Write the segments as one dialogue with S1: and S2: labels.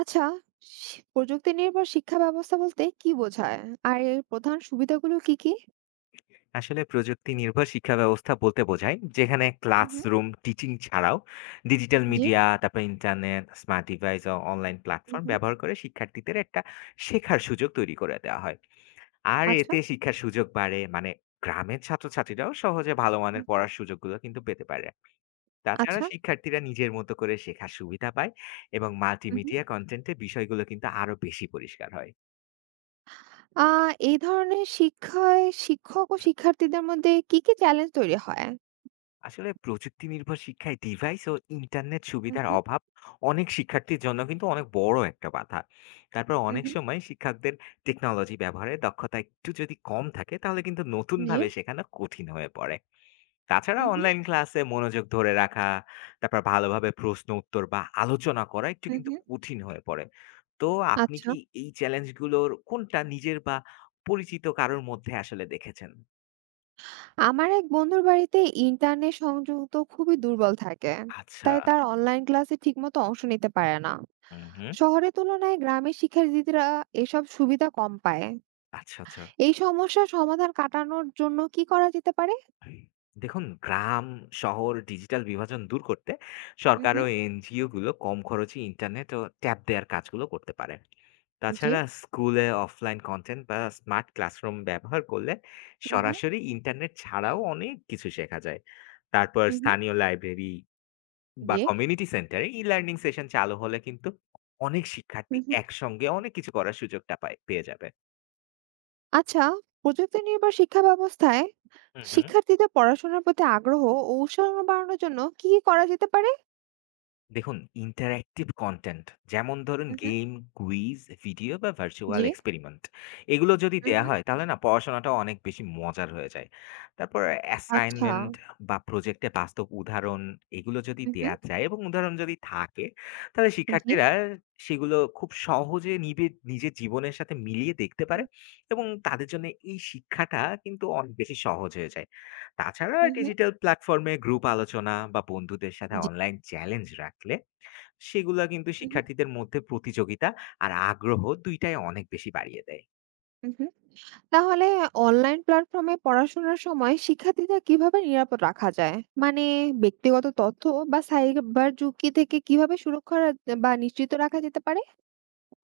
S1: আচ্ছা, প্রযুক্তি নির্ভর শিক্ষা ব্যবস্থা বলতে কি বোঝায়? আর এর প্রধান সুবিধাগুলো কি, কি?
S2: আসলে প্রযুক্তি নির্ভর শিক্ষা ব্যবস্থা বলতে বোঝায় যেখানে
S1: হুম, হুম।
S2: ক্লাসরুম টিচিং ছাড়াও ডিজিটাল
S1: জি।
S2: মিডিয়া তারপর ইন্টারনেট স্মার্ট ডিভাইস ও অনলাইন
S1: হুম,
S2: প্ল্যাটফর্ম
S1: হুম।
S2: ব্যবহার করে শিক্ষার্থীদের একটা শেখার সুযোগ তৈরি করে দেওয়া হয়। আর
S1: আচ্ছা,
S2: এতে শিক্ষার সুযোগ বাড়ে মানে গ্রামের ছাত্রছাত্রীরাও সহজে ভালো
S1: হুম,
S2: মানের
S1: হুম।
S2: পড়ার সুযোগগুলো কিন্তু পেতে পারে। তাছাড়া
S1: আচ্ছা।
S2: শিক্ষার্থীরা নিজের মতো করে শেখার সুবিধা পায় এবং
S1: হুম, হুম।
S2: মাল্টিমিডিয়া কন্টেন্টে বিষয়গুলো কিন্তু আরো বেশি পরিষ্কার হয়।
S1: আ এই ধরনের শিক্ষায় শিক্ষক ও শিক্ষার্থীদের মধ্যে কি, কি চ্যালেঞ্জ তৈরি হয়?
S2: আসলে প্রযুক্তি নির্ভর শিক্ষায় ডিভাইস ও ইন্টারনেট
S1: হুম,
S2: সুবিধার
S1: হুম।
S2: অভাব অনেক শিক্ষার্থীর জন্য কিন্তু অনেক বড় একটা বাধা। তারপর
S1: হুম,
S2: অনেক
S1: হুম।
S2: সময় শিক্ষকদের টেকনোলজি ব্যবহারে দক্ষতা একটু যদি কম থাকে তাহলে কিন্তু
S1: জি।
S2: নতুনভাবে শেখানো কঠিন হয়ে পড়ে। তাছাড়া
S1: হুম, হুম।
S2: অনলাইন ক্লাসে মনোযোগ ধরে রাখা তারপর ভালোভাবে প্রশ্ন উত্তর বা আলোচনা করা একটু
S1: হুম,
S2: কিন্তু
S1: হুম।
S2: কঠিন হয়ে পড়ে। তো আপনি
S1: আচ্ছা।
S2: কি এই চ্যালেঞ্জগুলোর কোনটা নিজের বা পরিচিত কারোর মধ্যে আসলে দেখেছেন?
S1: আমার এক বন্ধুর বাড়িতে ইন্টারনেট সংযোগ তো খুবই দুর্বল থাকে।
S2: আচ্ছা।
S1: তাই তার অনলাইন ক্লাসে ঠিকমতো অংশ নিতে পারে না।
S2: হুম হুম।
S1: শহরের তুলনায় গ্রামের শিক্ষার্থীরা এসব সুবিধা কম পায়।
S2: আচ্ছা আচ্ছা।
S1: এই সমস্যা সমাধান কাটানোর জন্য কি করা যেতে পারে?
S2: দেখুন, গ্রাম, শহর ডিজিটাল বিভাজন দূর করতে
S1: হুম,
S2: সরকার
S1: হুম।
S2: ও এনজিও গুলো কম খরচে ইন্টারনেট ও ট্যাব দেয়ার কাজগুলো করতে পারে।
S1: জি।
S2: তাছাড়া স্কুলে অফলাইন কনটেন্ট বা স্মার্ট ক্লাসরুম ব্যবহার করলে
S1: হুম, হুম।
S2: সরাসরি ইন্টারনেট ছাড়াও অনেক কিছু শেখা যায়। তারপর
S1: হুম, হুম।
S2: স্থানীয় লাইব্রেরি বা
S1: জি।
S2: কমিউনিটি সেন্টারে ই-লার্নিং সেশন চালু হলে কিন্তু অনেক শিক্ষার্থী
S1: হুম, হুম।
S2: একসঙ্গে অনেক কিছু করার সুযোগটা পায় পেয়ে যাবে।
S1: আচ্ছা, প্রযুক্তি নির্ভর শিক্ষা ব্যবস্থায়
S2: হু, হু।
S1: শিক্ষার্থীদের পড়াশোনার প্রতি আগ্রহ ও উৎসাহ বাড়ানোর জন্য কি, কি করা যেতে পারে?
S2: দেখুন, ইন্টারেক্টিভ কনটেন্ট যেমন ধরুন
S1: হুম, হুম।
S2: গেম, কুইজ, ভিডিও বা ভার্চুয়াল
S1: জি।
S2: এক্সপেরিমেন্ট এগুলো যদি
S1: হুম,
S2: দেয়া
S1: হুম।
S2: হয় তাহলে না পড়াশোনাটাও অনেক বেশি মজার হয়ে যায়। তারপর
S1: আচ্ছা।
S2: অ্যাসাইনমেন্ট বা প্রজেক্টে বাস্তব উদাহরণ এগুলো যদি
S1: হুম, হুম।
S2: দেয়া যায় এবং উদাহরণ যদি থাকে তাহলে
S1: জি।
S2: শিক্ষার্থীরা সেগুলো খুব সহজে নিবে, নিজের জীবনের সাথে মিলিয়ে দেখতে পারে
S1: হুম,
S2: এবং তাদের জন্য এই শিক্ষাটা কিন্তু অনেক বেশি সহজ হয়ে যায়। তাছাড়া
S1: হুম, হুম।
S2: ডিজিটাল প্ল্যাটফর্মে গ্রুপ আলোচনা বা বন্ধুদের সাথে
S1: জি।
S2: অনলাইন চ্যালেঞ্জ রাখলে সেগুলা কিন্তু
S1: হুম, হুম।
S2: শিক্ষার্থীদের মধ্যে প্রতিযোগিতা আর আগ্রহ দুইটাই অনেক বেশি বাড়িয়ে দেয়।
S1: হুম, হুম। তাহলে অনলাইন প্ল্যাটফর্মে পড়াশোনার সময় শিক্ষার্থীদের কিভাবে নিরাপদ রাখা যায়? মানে ব্যক্তিগত তথ্য বা সাইবার ঝুঁকি থেকে কিভাবে সুরক্ষা বা নিশ্চিত রাখা যেতে পারে?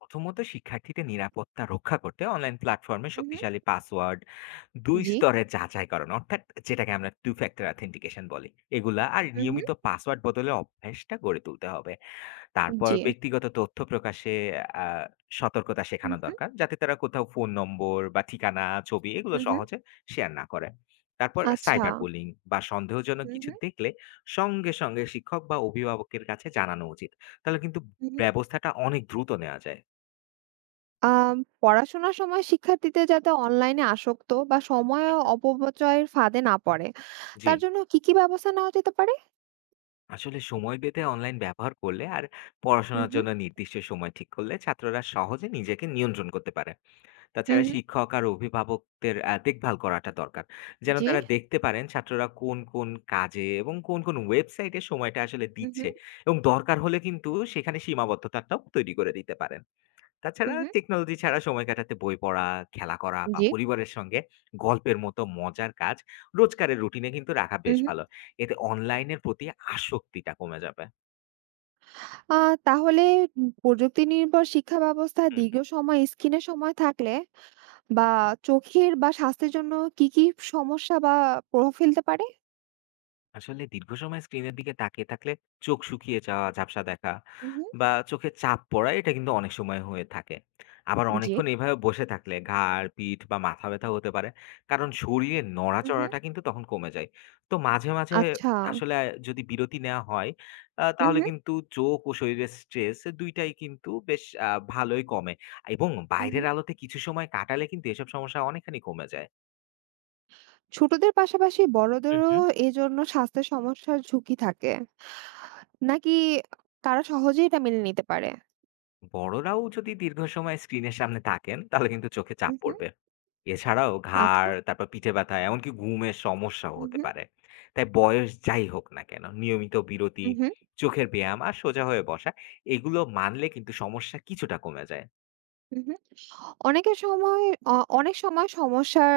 S2: প্রথমত শিক্ষার্থীদের নিরাপত্তা রক্ষা করতে অনলাইন প্ল্যাটফর্মে
S1: হুম, হুম।
S2: শক্তিশালী পাসওয়ার্ড, দুই
S1: জি।
S2: স্তরে যাচাইকরণ অর্থাৎ যেটাকে আমরা টু ফ্যাক্টর অথেন্টিকেশন বলি এগুলা, আর
S1: হুম, হুম।
S2: নিয়মিত পাসওয়ার্ড বদলে অভ্যাসটা গড়ে তুলতে হবে। তারপর
S1: জি।
S2: ব্যক্তিগত তথ্য প্রকাশে আ সতর্কতা
S1: হুম,
S2: শেখানো
S1: হুম।
S2: দরকার। যাতে তারা কোথাও ফোন নম্বর বা ঠিকানা, ছবি এগুলো
S1: হুম, হুম।
S2: সহজে শেয়ার না করে। তারপর
S1: আচ্ছা।
S2: সাইবার বুলিং বা সন্দেহজনক
S1: হুম,
S2: কিছু
S1: হুম।
S2: দেখলে সঙ্গে, সঙ্গে শিক্ষক বা অভিভাবকের কাছে জানানো উচিত। তাহলে কিন্তু
S1: হুম, হুম।
S2: ব্যবস্থাটা অনেক দ্রুত নেওয়া যায়।
S1: আম পড়াশোনার সময় শিক্ষার্থীদের যাতে অনলাইনে আসক্ত বা সময়
S2: হু, হু।
S1: অপব্যয়ের ফাঁদে না পড়ে,
S2: জি।
S1: তার জন্য কি, কি ব্যবস্থা নেওয়া যেতে পারে?
S2: আসলে সময় বেঁধে অনলাইন ব্যবহার করলে আর
S1: হুম,
S2: পড়াশোনার
S1: হুম।
S2: জন্য নির্দিষ্ট সময় ঠিক করলে ছাত্ররা সহজে নিজেকে নিয়ন্ত্রণ করতে পারে।
S1: হুম,
S2: তাছাড়া
S1: হুম।
S2: শিক্ষক আর অভিভাবকদের দেখভাল করাটা দরকার। যেন
S1: জি।
S2: তারা দেখতে পারেন ছাত্ররা কোন, কোন কাজে এবং কোন, কোন ওয়েবসাইটে সময়টা আসলে
S1: হুম,
S2: দিচ্ছে
S1: হুম।
S2: এবং দরকার হলে কিন্তু সেখানে সীমাবদ্ধতাটাও তৈরি করে দিতে পারেন।
S1: হুম,
S2: তাছাড়া
S1: হুম।
S2: টেকনোলজি ছাড়া সময় কাটাতে বই পড়া, খেলা করা বা
S1: জি।
S2: পরিবারের সঙ্গে গল্পের মতো মজার কাজ রোজকারের রুটিনে কিন্তু রাখা বেশ ভালো। এতে অনলাইনের প্রতি আসক্তিটা কমে যাবে।
S1: আ তাহলে প্রযুক্তি নির্ভর শিক্ষা ব্যবস্থা
S2: হুম।
S1: দীর্ঘ সময় স্ক্রিনে সময় থাকলে বা চোখের বা স্বাস্থ্যের জন্য কি, কি সমস্যা বা প্রভাব ফেলতে পারে?
S2: আসলে দীর্ঘ সময় স্ক্রিনের দিকে তাকিয়ে থাকলে চোখ শুকিয়ে যাওয়া, ঝাপসা দেখা
S1: হু, হু।
S2: বা চোখে চাপ পড়া এটা কিন্তু অনেক সময় হয়ে থাকে। আবার
S1: জি।
S2: অনেকক্ষণ এভাবে বসে থাকলে ঘাড়, পিঠ বা মাথা ব্যথা হতে পারে। কারণ শরীরের
S1: হু, হু।
S2: নড়াচড়াটা কিন্তু তখন কমে যায়। তো মাঝে, মাঝে
S1: আচ্ছা।
S2: আসলে যদি বিরতি নেওয়া হয়
S1: হু,
S2: তাহলে
S1: হু।
S2: কিন্তু চোখ ও শরীরের স্ট্রেস ২ টাই কিন্তু বেশ ভালোই কমে এবং
S1: হু, হু।
S2: বাইরের আলোতে কিছু সময় কাটালে কিন্তু এসব সমস্যা অনেকখানি কমে যায়।
S1: ছোটদের পাশাপাশি
S2: হু,
S1: বড়দেরও
S2: হু।
S1: এজন্য স্বাস্থ্যের সমস্যার ঝুঁকি থাকে। নাকি তারা সহজেই এটা মেনে নিতে পারে?
S2: বড়রাও যদি দীর্ঘ সময় স্ক্রিনের সামনে থাকেন তাহলে কিন্তু চোখে
S1: হু,
S2: চাপ
S1: হু।
S2: পড়বে। এছাড়াও
S1: আচ্ছা।
S2: ঘাড় তারপর পিঠে ব্যথা এমনকি ঘুমের সমস্যাও
S1: হু,
S2: হতে
S1: হু।
S2: পারে। তাই বয়স যাই হোক না কেন নিয়মিত বিরতি,
S1: হু, হু।
S2: চোখের ব্যায়াম আর সোজা হয়ে বসা এগুলো মানলে কিন্তু সমস্যা কিছুটা কমে যায়।
S1: হু, হু। অনেকের সময় অ অনেক সময় সমস্যার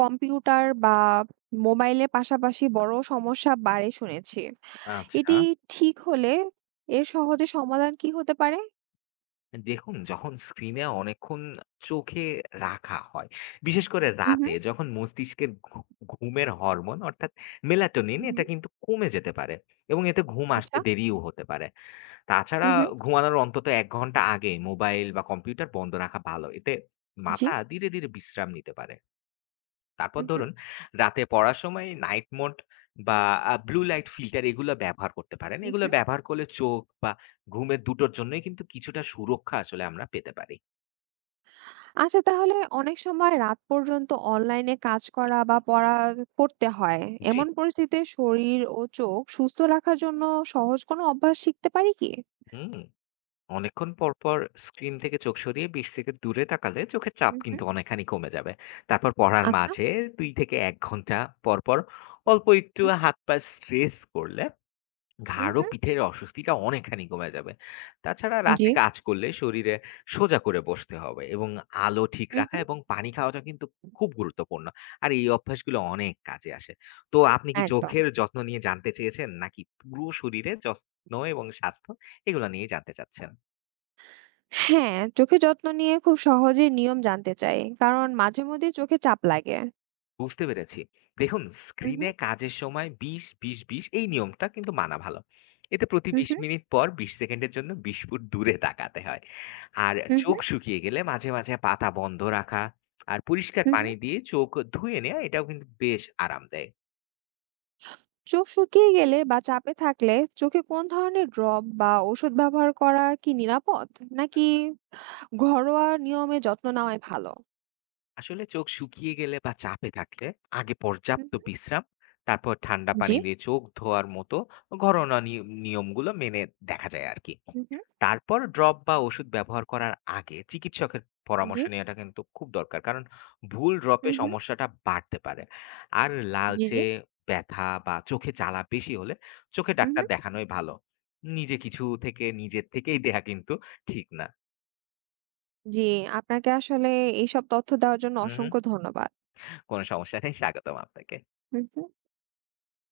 S1: কম্পিউটার বা মোবাইলের পাশাপাশি বড় সমস্যা বাড়ে শুনেছি।
S2: আচ্ছা।
S1: এটি ঠিক হলে এর সহজে সমাধান কি হতে পারে?
S2: দেখুন যখন স্ক্রিনে অনেকক্ষণ চোখে রাখা হয়, বিশেষ করে
S1: হুম
S2: রাতে,
S1: হুম
S2: যখন মস্তিষ্কের ঘুমের হরমোন অর্থাৎ মেলাটোনিন
S1: হুম
S2: এটা কিন্তু কমে যেতে পারে এবং এতে ঘুম
S1: আচ্ছা।
S2: আসতে দেরিও হতে পারে। তাছাড়া
S1: হুম হুম
S2: ঘুমানোর অন্তত ১ ঘন্টা আগে মোবাইল বা কম্পিউটার বন্ধ রাখা ভালো। এতে
S1: জি।
S2: মাথা ধীরে, ধীরে বিশ্রাম নিতে পারে। তারপর
S1: হুম হুম
S2: ধরুন রাতে পড়ার সময় নাইট মোড বা ব্লু লাইট ফিল্টার এগুলো ব্যবহার করতে পারেন।
S1: হুম
S2: এগুলো
S1: হুম।
S2: ব্যবহার করলে চোখ বা ঘুমের দুটোর জন্যই কিন্তু কিছুটা সুরক্ষা আসলে আমরা পেতে পারি।
S1: আচ্ছা তাহলে অনেক সময় রাত পর্যন্ত অনলাইনে কাজ করা বা পড়া করতে হয়।
S2: জি।
S1: এমন পরিস্থিতিতে শরীর ও চোখ সুস্থ রাখার জন্য সহজ কোনো অভ্যাস শিখতে পারি কি?
S2: হুম। অনেকক্ষণ পরপর স্ক্রিন থেকে চোখ সরিয়ে ২০ সেকেন্ড দূরে তাকালে চোখের চাপ
S1: হুম হুম
S2: কিন্তু অনেকখানি কমে যাবে। তারপর পড়ার
S1: আচ্ছা।
S2: মাঝে ২ থেকে ১ ঘন্টা পরপর অল্প একটু
S1: হুম হুম
S2: হাত-পা স্ট্রেচ করলে
S1: হুম
S2: ঘাড় ও
S1: হুম
S2: পিঠের অস্বস্তিটা অনেকখানি কমে যাবে। তাছাড়া
S1: জি।
S2: রাতে কাজ করলে শরীরে সোজা করে বসতে হবে এবং আলো ঠিক
S1: হুম
S2: রাখা
S1: হুম।
S2: এবং পানি খাওয়াটা কিন্তু খুব গুরুত্বপূর্ণ। আর এই অভ্যাসগুলো অনেক কাজে আসে। তো আপনি কি
S1: একদম।
S2: চোখের যত্ন নিয়ে জানতে চেয়েছেন নাকি পুরো শরীরে যত্ন এবং স্বাস্থ্য এগুলো নিয়ে জানতে চাচ্ছেন?
S1: হ্যাঁ, চোখের যত্ন নিয়ে খুব সহজেই নিয়ম জানতে চাই। কারণ মাঝে মধ্যেই চোখে চাপ লাগে।
S2: বুঝতে পেরেছি। দেখুন
S1: হু, হু,
S2: স্ক্রিনে কাজের সময় ২০, ২০, ২০ এই নিয়মটা কিন্তু মানা ভালো। এতে প্রতি
S1: হু,
S2: ২০
S1: হু,
S2: মিনিট পর ২০ সেকেন্ডের জন্য ২০ ফুট দূরে তাকাতে হয়। আর
S1: হু, হু,
S2: চোখ শুকিয়ে গেলে মাঝে, মাঝে পাতা বন্ধ রাখা আর পরিষ্কার
S1: হু, হু।
S2: পানি দিয়ে চোখ ধুয়ে নেয়া এটাও কিন্তু বেশ আরাম দেয়।
S1: চোখ শুকিয়ে গেলে বা চাপে থাকলে চোখে কোন ধরনের ড্রপ বা ওষুধ ব্যবহার করা কি নিরাপদ? নাকি ঘরোয়া নিয়মে যত্ন নেওয়াই ভালো?
S2: আসলে চোখ শুকিয়ে গেলে বা চাপে থাকলে আগে
S1: হু,
S2: পর্যাপ্ত বিশ্রাম, তারপর ঠান্ডা পানি
S1: জি,
S2: দিয়ে চোখ ধোয়ার মতো ঘরোয়া নিয়মগুলো মেনে দেখা যায় আর কি।
S1: হু, হু,
S2: তারপর ড্রপ বা ওষুধ ব্যবহার করার আগে চিকিৎসকের
S1: জি,
S2: পরামর্শ নেওয়াটা কিন্তু খুব দরকার, কারণ ভুল
S1: হু,
S2: ড্রপে
S1: হু,
S2: সমস্যাটা বাড়তে পারে। আর
S1: জি, জি।
S2: লালচে, ব্যথা বা চোখে জ্বালা বেশি হলে চোখে
S1: হু, হু।
S2: ডাক্তার দেখানোই ভালো। নিজে কিছু থেকে নিজের থেকেই দেয়া কিন্তু ঠিক না।
S1: জি, আপনাকে আসলে এইসব তথ্য দেওয়ার জন্য
S2: হুম হুম,
S1: অসংখ্য ধন্যবাদ।
S2: কোনো সমস্যা নেই, স্বাগতম আপনাকে।
S1: হু, হু।